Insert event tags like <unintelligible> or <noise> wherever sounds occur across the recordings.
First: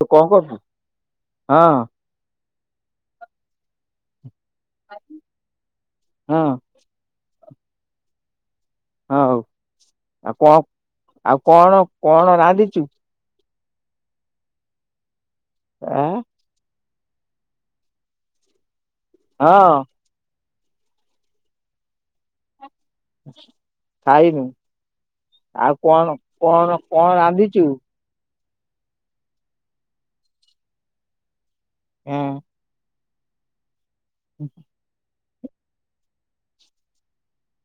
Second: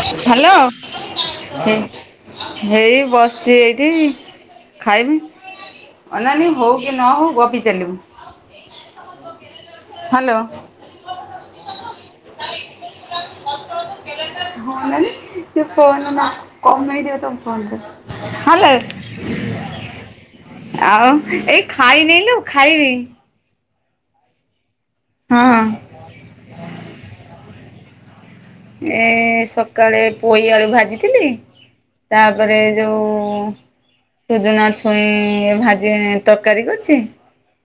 ତୁ କଣ ହାଲୋ କରୁଛୁ? ହୁଁ। ହଁ ହେଇ ବସିଛି ଏଇଠି ଖାଇବି ଅନାନୀ ହଁ ହଉ ହଉ କି ନ ହଉ ଗପି ଚାଲିବୁ। ହଁ ହ୍ୟାଲୋ। ହଉ ଆଉ କଣ ଆଉ କଣ କଣ ରାନ୍ଧିଛୁ? ହଁ ନ ଫୋନ ଆଁ ନା କମ ନେଇଯିଅ ତମ ଫୋନ <unintelligible> ହଲୋ। ହଁ। ଆଉ ଏଇ ଖାଇନଲୁ ଖାଇବି। ଖାଇନୁ ହଁ। ଆଉ କଣ କଣ କଣ ରାନ୍ଧିଚୁ? ଏ ସକାଳେ ପୋଇ ଆଳୁ ଭାଜିଥିଲି। ହଁ ତାପରେ ଯୋଉ ସୂଜୁନା। ଛୁଇଁ ଭାଜି ତରକାରୀ କରିଛି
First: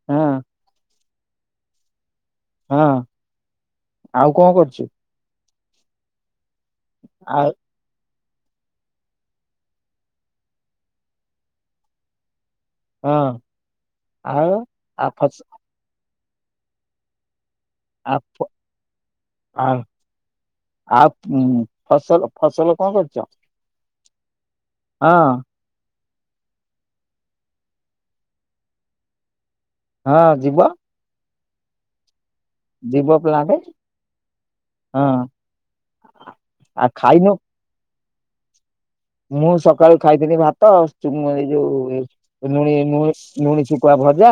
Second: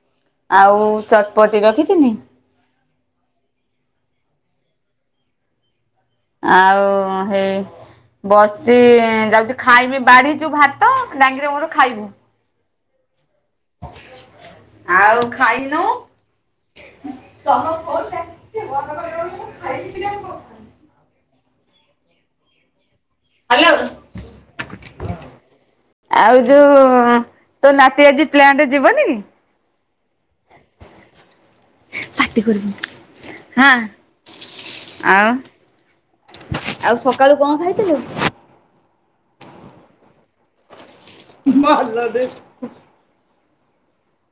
ହଁ ଆଉ। ଚଟପଟି ରଖିଥିନି। ହଁ ଆଉ କଣ କରଚୁ? ଆଉ ହେ। ଆଉ ବସଚି ଯାଉଚି ଖାଇବି ବାଢିଚୁ ଭାତ ଡାଙ୍ଗିର ମୋର ଖାଇବୁ। ହଁ। ଆଉ ଆଉ ଖାଇନୁ ତମ। ଆପ ଆ ଆ ପୁମ୍ ଫସଲ ଫସଲ କଣ କରିଛ? ହାଲୋ। ହଁ ଆଉ ଯୋଉ ତୋ ନାତି ଆଜି ପ୍ଲାଣ୍ଟେ ଯିବନି? ହଁ ଯିବ। ଯିବ ପ୍ଲାଣ୍ଟ <unintelligible> ହାଁ ହଁ ଆଉ। ଆଉ ସକାଳୁ କଣ ଖାଇଥିଲୁ? ମୁଁ ସକାଳୁ ଖାଇଥିଲି ଭାତ ଚୁମ ଏଇ ଯୋଉ ଏ ନୁଣି ମୁଁ ନୁଣୀ ଶୁଖୁଆ ଭଜା।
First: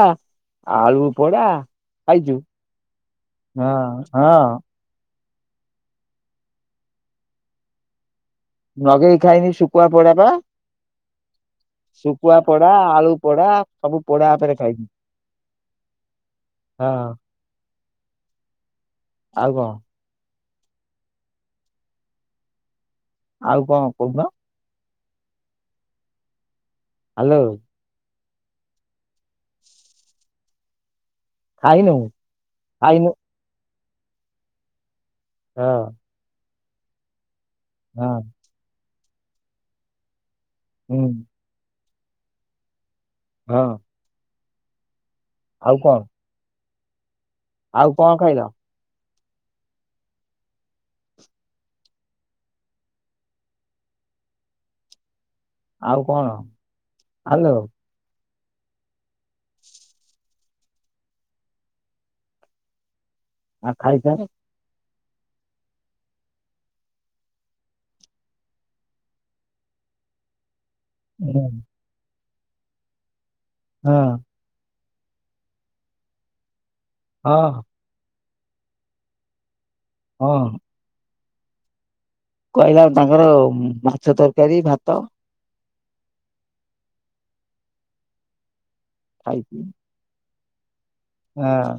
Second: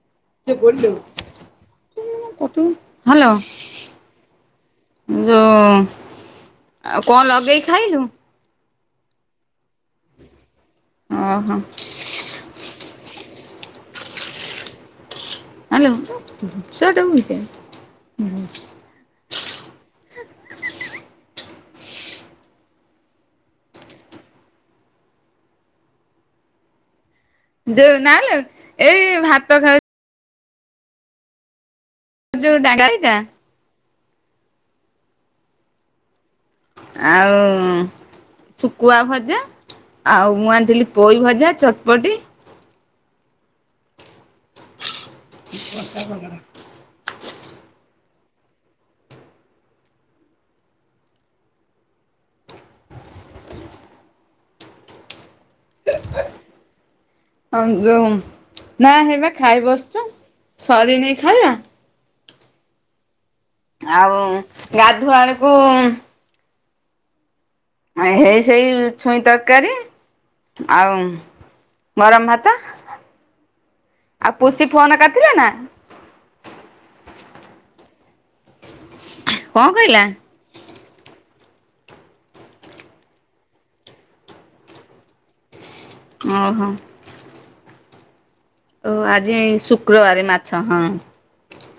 ଆଳୁ ପୋଡା ଖାଇଚୁ ହ୍ୟାଲୋ ହଁ ହଁ। ଯୋଉ ଆଉ କଣ ଲଗେଇ ଖାଇଲୁ? ନଗେଇ ଖାଇନି ଶୁଖୁଆ ପୋଡା ପା। ଓହୋ। ଶୁକୁଆ ପୋଡା ଆଳୁପୋଡା ସବୁ ପୋଡା ଉପରେ ଖାଇଛିି। ହାଲୋ ହଁ। <unintelligible> ଆଉ କଣ? ଆଉ କଣ କହୁନ? ହାଲୋ। ଯୋଉ ନାଲୋ ଏଇ ଭାତ ଖାଉ ଖାଇନୁ? ଯୋଉ <unintelligible> ଖାଇନୁ ଟା। ହଁ। ଆଉ। ହଁ। ଶୁକୁଆ ଭଜା ଆଉ ମୁଁ ଆଣଥିଲି ହୁଁ ପୋଇଭଜା ଚଟପଟି। ହଁ ହଁ। ସେ କଣ ପକା ବଲରା। ଆଉ କଣ ଖାଇଲ? ଆଉ କଣ? ହଁ ହ୍ୟାଲୋ ଯୋଉଁ ନା ହେଇବା ଖାଇ ବସଚୁ ସରିନି ଖାଇବା। ଆଉ ଗାଧୁଆଳୁକୁ। ଆଁ ହେଇ ସେଇ ଛୁଇଁ ତରକାରୀ ଆଉ। ହଁ ଗରମ୍ ଭାତ। ହଁ। ଆ ପୁଷି ଫୋନ କରିଥିଲା ନା? ହଁ। କଁ କଇଁଲା? ହଁ। କହିଲା ତାଙ୍କର ମାଛ ତରକାରି ଭାତ। ଅଁ ହଁ। ଓ ଆଜି ଖାଇଛି। ଶୁକ୍ରବାରେ ମାଛ ହଁ। ହଁ।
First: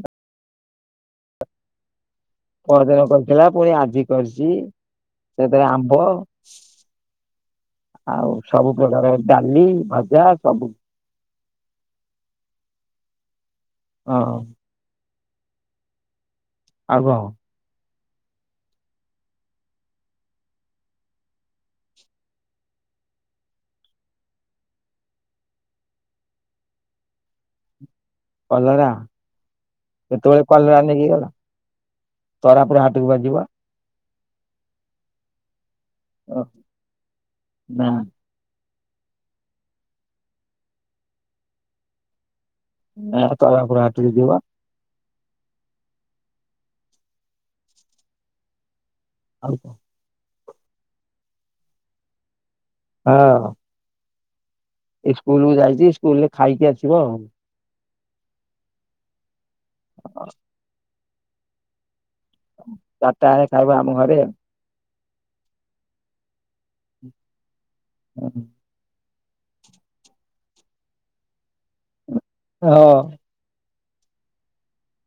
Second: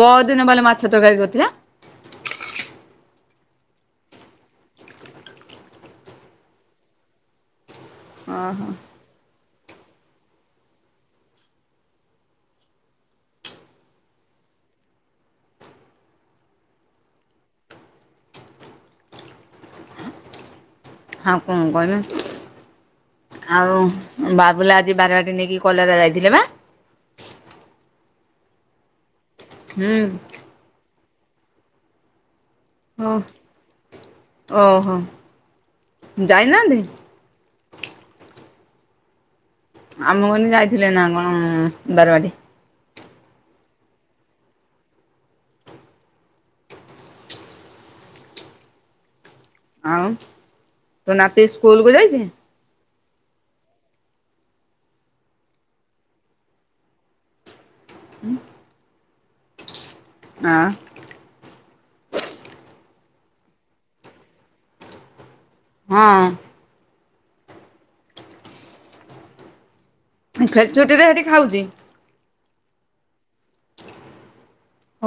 ପଅଦିନବାଲ ମାଛ ତରକାରୀ କରିଥିଲା। ପରଦିନ କରିଥିଲା ପୁଣି ଆଜି କରିଚି ସେଥିରେ ଆମ୍ବ ଆଉ ଓହୋ ସବୁ ପ୍ରକାର ଡାଲି ଭଜା ସବୁ ହଁ। ଆଉ କଁ? ଆଉ କଁ କଇମି। ଆଉ ବାବୁଲା ଆଜି ବାରବାଟୀ ନେଇକି କଲରା ଯାଇଥିଲେବା? କଲରା ହୁଁ କେତେବେଳେ କଲରା ନେଇକି ଗଲା? ତରା ପୁରୁ ଓ ହାଟକୁବା ଯିବ। ଓହୋ ଯାଇନାହାନ୍ତି? ନାଁ। ଆ ମୁକଇଁନି ଯାଇଥିଲେନା କଣ ବାରବାଟି। ନାଁ ତରାପୁର ହାଟକୁ ଯିବ। ଆଉ କଁ? ଆଉ ତ ନାତି ସ୍କୁଲକୁ ଯାଇଚି? ହଁ। ଇସ୍କୁଲକୁ ଯାଇଚି ସ୍କୁଲରେ ଖାଇକି ଆସିବ ଆଉ। ହଁ। ଚାରିଟା ବେଳେ ଖାଇବ ଆମ ଘରେ ଆଉ। ହଁ। ହୁଁ। ଖେଳ ଛୁଟିରେ ହେଟି ଖାଉଚି? ହଁ।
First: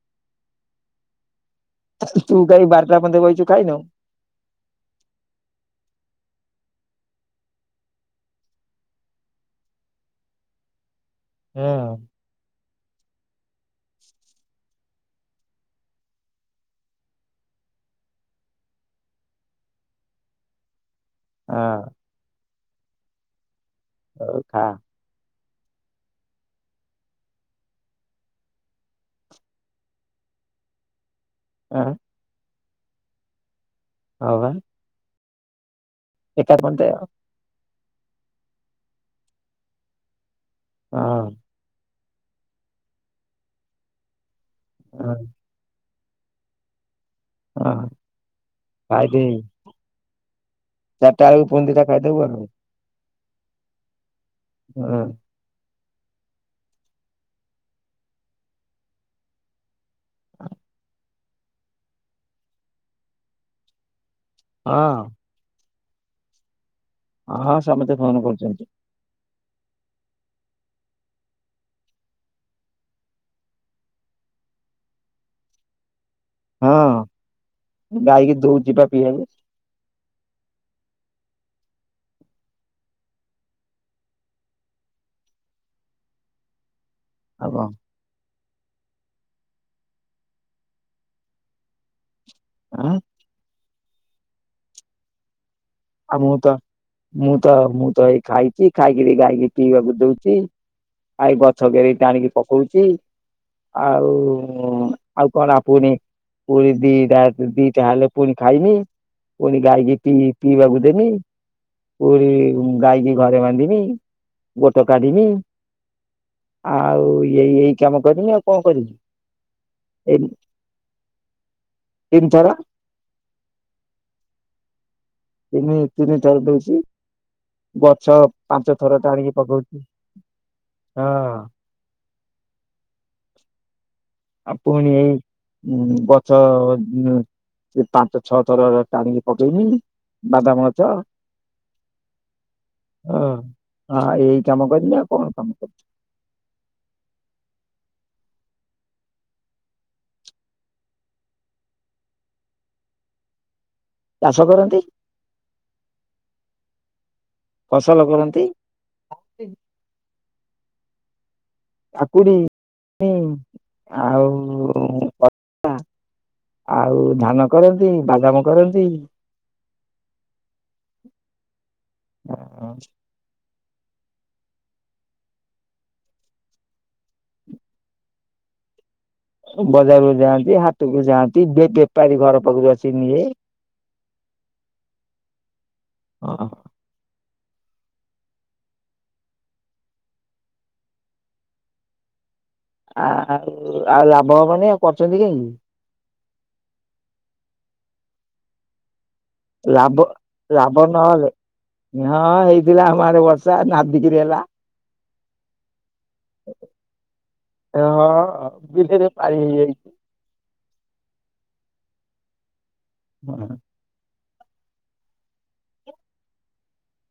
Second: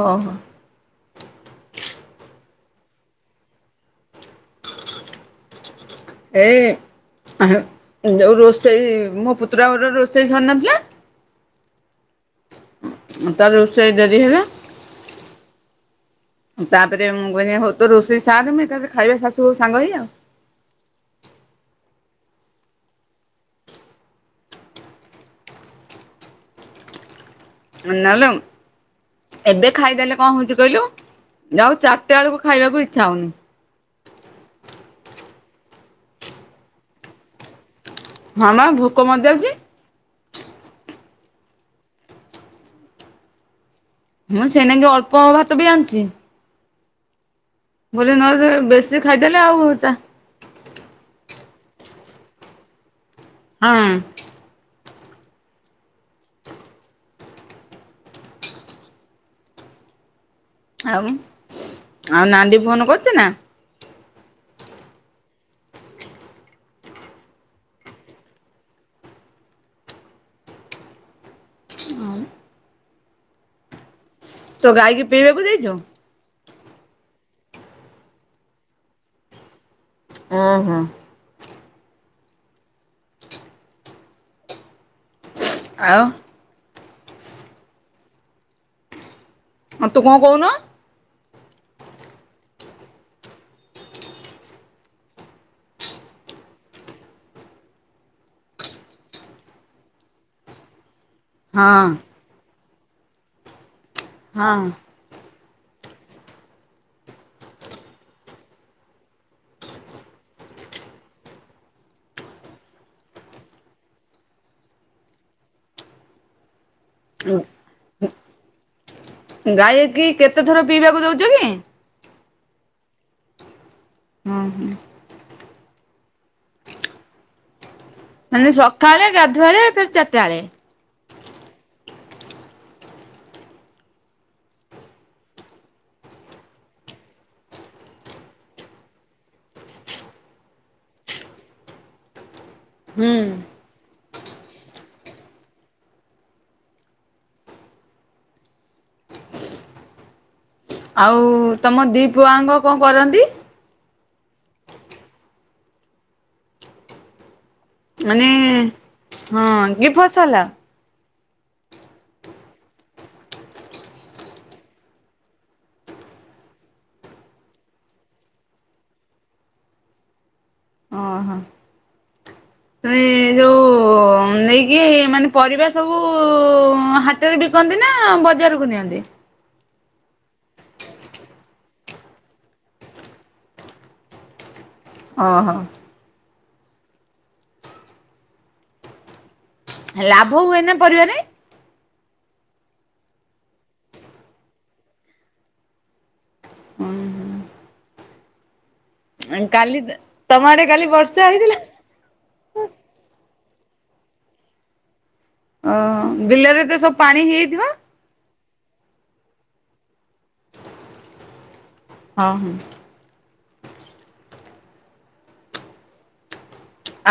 ଓହୋ। ତୁ କାଇଁ ବାରଟା ପର୍ଯ୍ୟନ୍ତ ବଇଚୁ ଖାଇନୁ? ଏଇ ଯୋଉ ରୋଷେଇ ମୋପୁତୁରା ବୋଉର ରୋଷେଇ ସରିନଥିଲା ହଁ। ତାର ରୋଷେଇ ଡେରି ହେଲା ତାପରେ ମୁଁ କହିନି ହଉତୁ ରୋଷେଇ ସାରେ ମୁଁ ଏକାଥରେ ଖାଇବା ଶାଶୁ ବୋହୁ ସାଙ୍ଗ ହେଇ ଆଉ। ହଁ। ହଉ ଖା। ନାଲୋ ଏବେ ଖାଇଦେଲେ କଁ ହଉଚି କହିଲୁ ଯଉ ହଁ ଚା ଟାବେଳକୁ ଖାଇବାକୁ ଇଚ୍ଛା ହଉନି। ହଁ ବା। ଏକା ପନ୍ତେ ଆଉ। ହଁବା ଭୋକ ମରିଯାଉଚି। ହଁ। ମୁଁ ସେଇନାଗି ହଁ ଅଳ୍ପ ଭାତବି ଆଣୁଚି। ହଁ ବୋଲି ନହଲେ ବେଶୀ ଖାଇଦେ ଖାଇଦେଲେ ଆଉ ହୋଉ ତା ଚାରିଟା ବେଳକୁ ପୁଣି ଦିଟା ଖାଇଦବୁ ଆଉ। ହଁ। ଆ ଆଉ ଆଉ ନାଣ୍ଡି ଫୋନ୍ କରୁଚି ନା? ହଁ। ହଁ ହଁ ସମସ୍ତେ ଫୋନ୍ କରୁଛନ୍ତି। ଅମ୍ ତୋ ଗାଈକି ପିଇବାକୁ ଯାଇଚୁ। ହଁ ଗାଈକି ଦଉଛି ପା ପିଇଆକୁ। ହୁଁ ହୁଁ। ଆଉ ଆଉ କଣ? ହଁ ତୁ କଣ କହୁନୁ? ଉଁ ଆଉ ମୁଁ ତ ମୁଁ ତ ମୁଁ ତ ଏଇ ଖାଇଛି ଖାଇକିରି ଗଈକି ପିଇବାକୁ ଦଉଚି। ଆଇ ଗଛ ହଁ ଗେରେ ଟାଣିକି ପକଉଛି ଆଉ ହଁ ଆଉ କଣ ପୁଣି ପୁଣି ଦିଟା ଦିଟା ହେଲେ ପୁଣି ଖାଇମି। ପୁଣି ଗାଈକି ପି ପିଇବା କୁ ଦେମି। ପୁରୀ ଗାଈକି ଘରେ ବାନ୍ଧମି ଗୋଟ କାଢ଼ିମି। ଆଉ ଏଇ ଏଇ କାମ କରମି ଆଉ କଣ କରିବି। ଗାଈ କି କେତେ ଥର ପିଇବାକୁ ଦଉଚ କି? ତିନ୍ ଥର। ହୁଁ ହୁଁ। ତିନି ତିନି ଥର ଦଉଚି। ଗଛ ମାନେ ପାଞ୍ଚ ଥର ସକାଳେ ଟାଣିକି ଗାଧୁଆଳେ ପକଉଛି ଫେରେ ଚାରିଟା ବେଳେ ହଁ। ଆଉ ପୁଣି ଏଇ ଗଛ କି ପାଞ୍ଚ ଛଅ ଥର ଟାଣିକି ପକେଇନି ବାଦାମ ଗଛ। ହୁଁ ଓ ହଁ ଏଇ କାମ କରିବି ଆଉ କଣ କାମ କର ଆଉ ତମ ଦି ପୁଅ ଆଙ୍କ କଣ କରନ୍ତି? ଚାଷ କରନ୍ତି। ଫସଲ ମାନେ କରନ୍ତି। ହଁ କି ଫସଲ? କାକୁଡି ଇଁ ଆଉ କ ଆଉ ଧାନ କରନ୍ତି ବାଦାମ କରନ୍ତି। ଓହୋ ତମେ ମାନେ ଯୋଉ ଉଁ ନେଇକି ମାନେ ପରିବା ସବୁ ହାତରେ ବିକନ୍ତି ନା ବଜାରକୁ ନିଅନ୍ତି? ବଜାରକୁ ଯାଆନ୍ତି ହାଟକୁ ଯାଆନ୍ତି ବେପାରୀ ଘର ପାଖରୁ ଆସି ନିଏ। ହଁ ହଁ। ଅଁ। ଲାଭ ହୁଏ ନା ପରିବାରେ? ଆ ଆଉ ଆଉ ଲାଭ ହବନି ଆଉ କରୁଛନ୍ତି କାହିଁକି? ଉଁ ହୁଁ। ଆଁ କାଲି ଲାଭ ତମ ଆଡେ ଲାଭ କାଲି ନହେଲେ ବର୍ଷା ହେଇଥିଲା? ହଁ ହେଇଥିଲା ଆମ ଆଡେ ବର୍ଷା ନାଦିକିରି ହେଲା। ଓହୋ ବିଲରେ ତ ସବୁ ପାଣି ହେଇଯାଇଥିବ? ହଁ ବିଲରେ ପାଣି ହେଇଯାଇଛି। ହଁ-ହଁ। ହଁ।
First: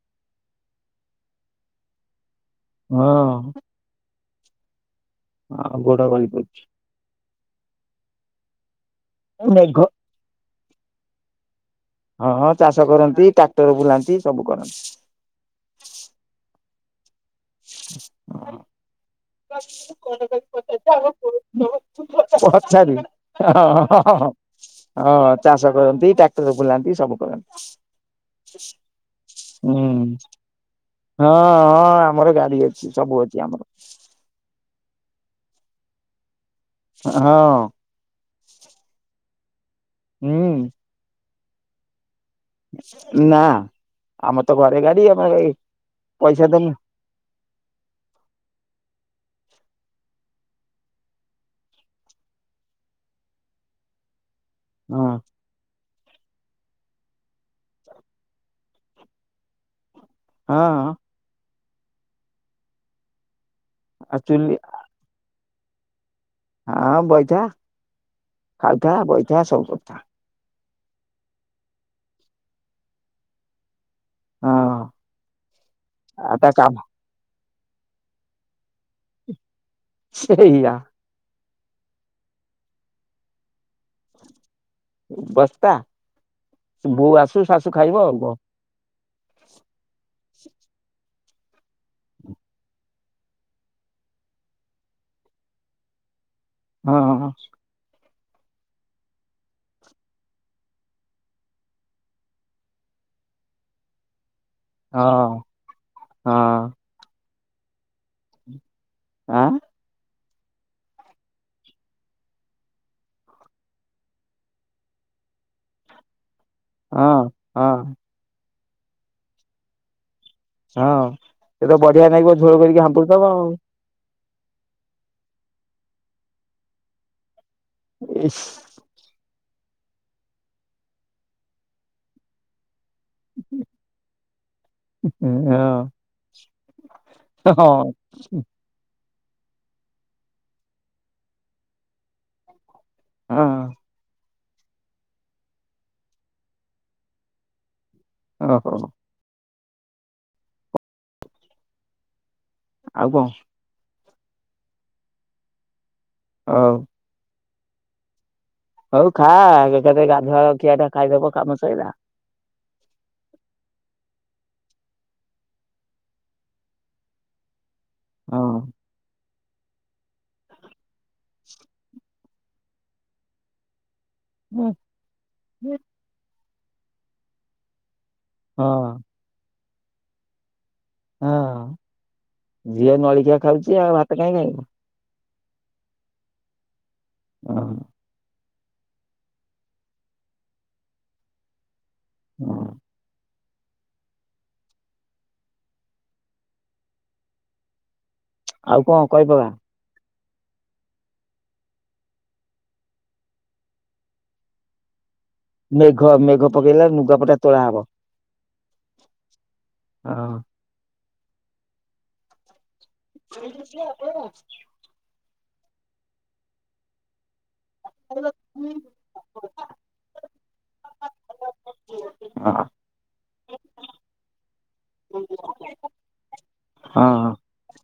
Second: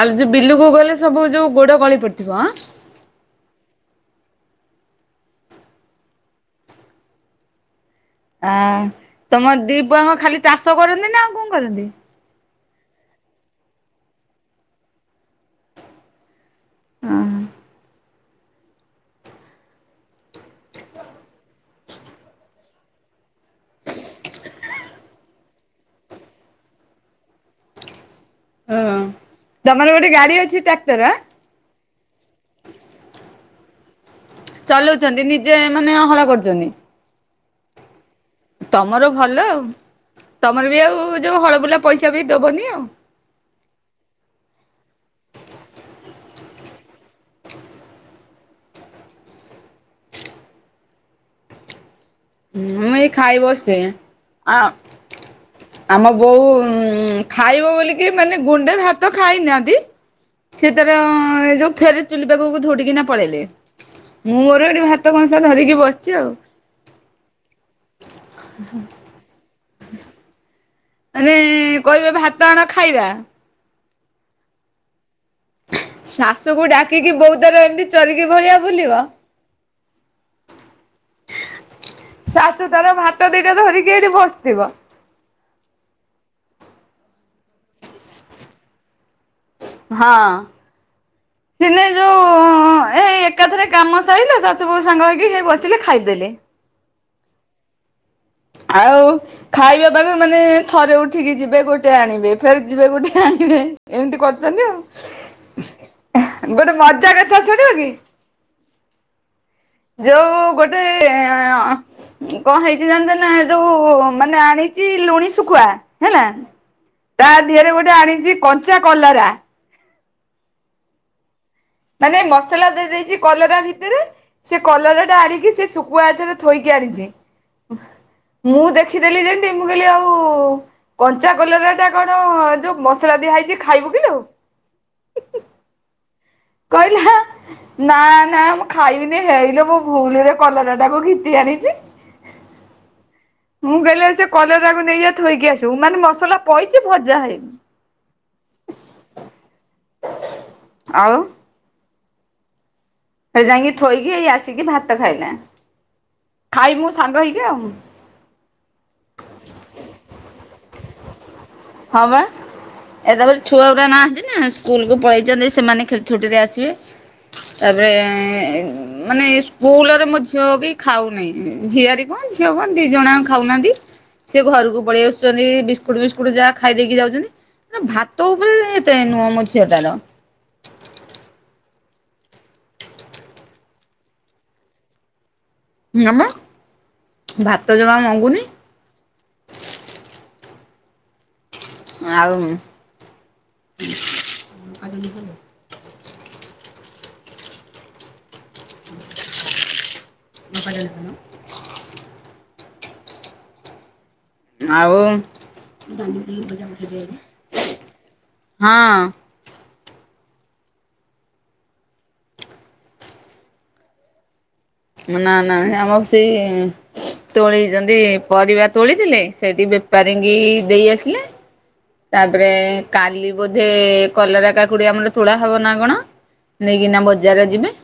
ଆଉ ଯୋଉ ବିଲୁକୁ ଗଲେ ସବୁ ଯୋଉ ଗୋଡ ଗଳି ପଡିଥିବ ଅ। ହଁ। ହଁ ଗୋଡ ଗଳି ପଡୁଚି। ଅଁ ତମ ଦି ମେଘ ପୁଅଙ୍କ ଖାଲି ଚାଷ କରନ୍ତି ନା ଆଉ କଣ କରନ୍ତି? ହଁ ହଁ ଚାଷ କରନ୍ତି ଟ୍ରାକ୍ଟର ବୁଲାନ୍ତି ସବୁ କରନ୍ତି। ହଁ। <unintelligible> <unintelligible> ପଚାର ହଁ-ହଁ-ହଁ। ହଁ ଚାଷ କରନ୍ତି ଟ୍ରାକ୍ଟର ବୁଲାନ୍ତି ସବୁ କରନ୍ତି। ହଁ ହୁଁ ତମର ଗୋଟେ ଗାଡି ଅଛି ଟ୍ରାକ୍ଟର ହଁ-ହଁ ଆମର ଗାଡି ଅଛି ସବୁ ଅଛି ଆମର। ଚଲଉଛନ୍ତି ନିଜେ ମାନେ ହଳ କରୁଛନ୍ତି। ହଁ। ତମର ଭଲ ଆଉ ହୁଁ ତମର ବି ଆଉ ଯୋଉ ହଳବୁଲା ପଇସା ବି ଦବନି ଆଉ। ନା ଆମର ତ ଘରେ ଗାଡି ଆମେ କାଇଁ ପଇସା ଦେମୁ। ହୁଁ ଏଇ ଖାଇବସେ ଆ ହଁ। ଆମ ବୋଉ ଖାଇବ ବୋଲିକି ମାନେ ଗୁଣ୍ଡେ ଭାତ ଖାଇନାହାନ୍ତି। ସେ ହଁ ତାର ଏ ଯୋଉ ଫେର ଚୁଲି ପାଖକୁ ଧୌଡିକିନା ପଳେଇଲେ ଆଉ ମୁଁ ଚୁଲି ମୋର ଏଠି ଭା ତ କଂସା ଧରିକି ବସିଛି ଆଉ। ହଁ-ହଁ ବଇଥା ଖାଉଥା ବଇଥା ସବୁ କର <inaudible> ମେ କହିବେ ଭାତ ଆଣ ଖାଇବା। ହଁ। ଆଉ ତା ଶାଶୁକୁ କାମ ଡାକିକି ବୋଉ ତାର ଏମିତି ଚରିକି ଭଳିଆ ବୁଲିବ। ସେଇଆ। ଶାଶୁ ତାର ଭାତ ଦିଟା ଧରିକି ଏଇଠି ବସିଥିବ। ବସ୍ତା ସେ ବୋଉ ଆସୁ ଶାଶୁ ଖାଇବ ଆଉ କ। ହଁ। ସିନେ ଯୋଉ ଏଇ ଏକାଥରେ କାମ ସାରିଲ ଶାଶୁ ବହୁ ସାଙ୍ଗ ହେଇକି ସେ ବସିଲେ ଖାଇଦେଲେ। ହଁ-ହଁ-ହଁ। ଆଉ ଖାଇବା ପାଖେ ମାନେ ଥରେ ଉଠିକି ଯିବେ ଗୋଟେ ଆଣିବେ ଫେର ଯିବେ ଗୋଟେ ଆଣିବେ ଏମିତି କ ଛନ୍ତି ହଁ ଆଉ ଗୋଟେ ଆଁ ମଜା କଥା ଶୁଣିବ କି? ଆଁ ଯୋଉ ଗୋଟେ କଣ ହେଇଛି ଜା ଯୋଉ ମାନେ ଆଣିଛି ଲୁଣି ଶୁଖୁଆ ହେଲା। ହଁ ତା ଦିହରେ ହଁ ଗୋଟେ ଆଣିଛି କଞ୍ଚା କଲରା। ହଁ ସେ ତ ବଢିଆ ମାନେ ନାଗିବ ଝୋଳ ମସଲା କରିକି ଦେଇ ଦେଇଛି ହାପୁଡିଥବ ଆଉ। କଲରା ସେ କଲର ଟା ଆଣିକି ସେ ଶୁଖୁଆଥରେ ଥୋଇକି ଆଣିଛି। ଇସ୍ ମୁଁ ଦେଖ ଦେଖିଦେଲି ଯେମତି ମୁଁ କହିଲି ଆଉ କଞ୍ଚା କଲରଟା କଣ ଯୋଉ ମ ସଲା ଦିଆ ହେଇଛି ଖାଇବୁ କିଲୋ। <unintelligible> କହିଲା ହଁ ନା ନା ମ ଖାଇବିନି ହେଇଲେ ମୁଁ ଭୁଲରେ କଲରା ଟାକୁ ଘିଟି ଆଣିଛି। ହଁ ମୁଁ କହିଲି ସେ କଲରାକୁ ନେଇଯା ଥୋଇକି ଆସିବୁ। ମାନେ ମସଲା ପଇଚି ଭଜା ହେଇନି। ଓହୋ ହୋ। ଆଉ ଆଉ କଣ? ସେ ଯାଇକି ଥୋଇକି ଏଇ ଆସିକି ଭାତ ଖାଇଲା ଖାଇ ହଉ। ମୁଁ ସାଙ୍ଗ ହେଇକି ଆଉ। ହଉ ଖା ଏକାଥରେ ଗାଧୁଆବେଳ ଖିଆ ଟା ଖାଇଦବ କାମ ସଇଲା। ହଁ ବା। ଏ ତାପରେ ଛୁଆ ଗୁରା ନାହାନ୍ତି ନା ସ୍କୁଲକୁ ପଳାଇଛନ୍ତି ସେମାନେ ଖେଳ ଛୁଟିରେ ଆସିବେ। ତାପରେ ହଁ। ମାନେ ସ୍କୁଲରେ ମୋ ଝିଅ ବି ଖାଉନାହିଁ। ଝିଆରି ଝିଅ ବା ଦି ଜଣ ଆକ ଖାଉନାହାନ୍ତି। ସିଏ ଘରକୁ ପଳେଇ ଆସୁଛନ୍ତି ବିସ୍କୁଟ୍ ଫିସ୍କୁଟ୍ ଯାକ ଖାଇ ଦେଇକି ଯାଉଛନ୍ତି ନା ଭାତ ଉପରେ ହଁ ଏତେ ନୁହଁ ମୋ ଝିଅଟାର। ହଁ ଝିଅ ନଳଖିଆ ଖାଉଛି ଆଉ ଭାତ କାଇଁ ଖାଇବ। ନାମ ହଁ ଭାତ ଜମା ମଗୁନି। ଆଉ ହଁ ଆଉ କଣ କଇପକା? <unintelligible> ଆଉ ମେଘ ମେଘ ପକେଇଲା ଲୁଗା ପଟା ତୋଳା ହବ। ହଁ। ହଁ। ଶୋଇକି ଉଠିଲେ ଗଧେଇବ। ନା ନା ଆମର ସେଇ ତୋଳିଛନ୍ତି ପରିବା ତୋଳି ଥିଲେ। ସେଇଠି ବେପାରୀ କି ଦେଇ ଆସିଲେ। ତାପରେ କାଲି ବୋଧେ କଲରା କାକୁଡି ଆମର ତୁଳା ହବ ନା କଣ? ନେଇକିନା ହଁ ବଜାରରେ ଯିବେ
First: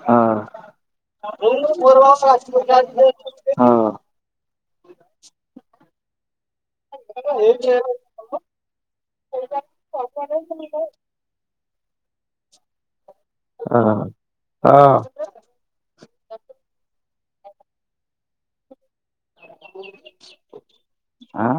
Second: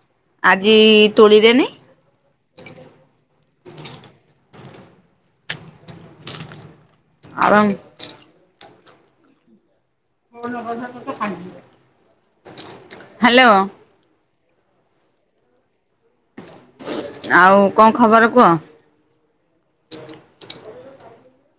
ହଁ ଆଜି ତୋଳିରେନି। <unintelligible> ଆରାମ। ହାଲୋ। ହଁ ହଁ ହଁ। ଆଉ କଣ ଖବର କୁଅ? ଆଁ।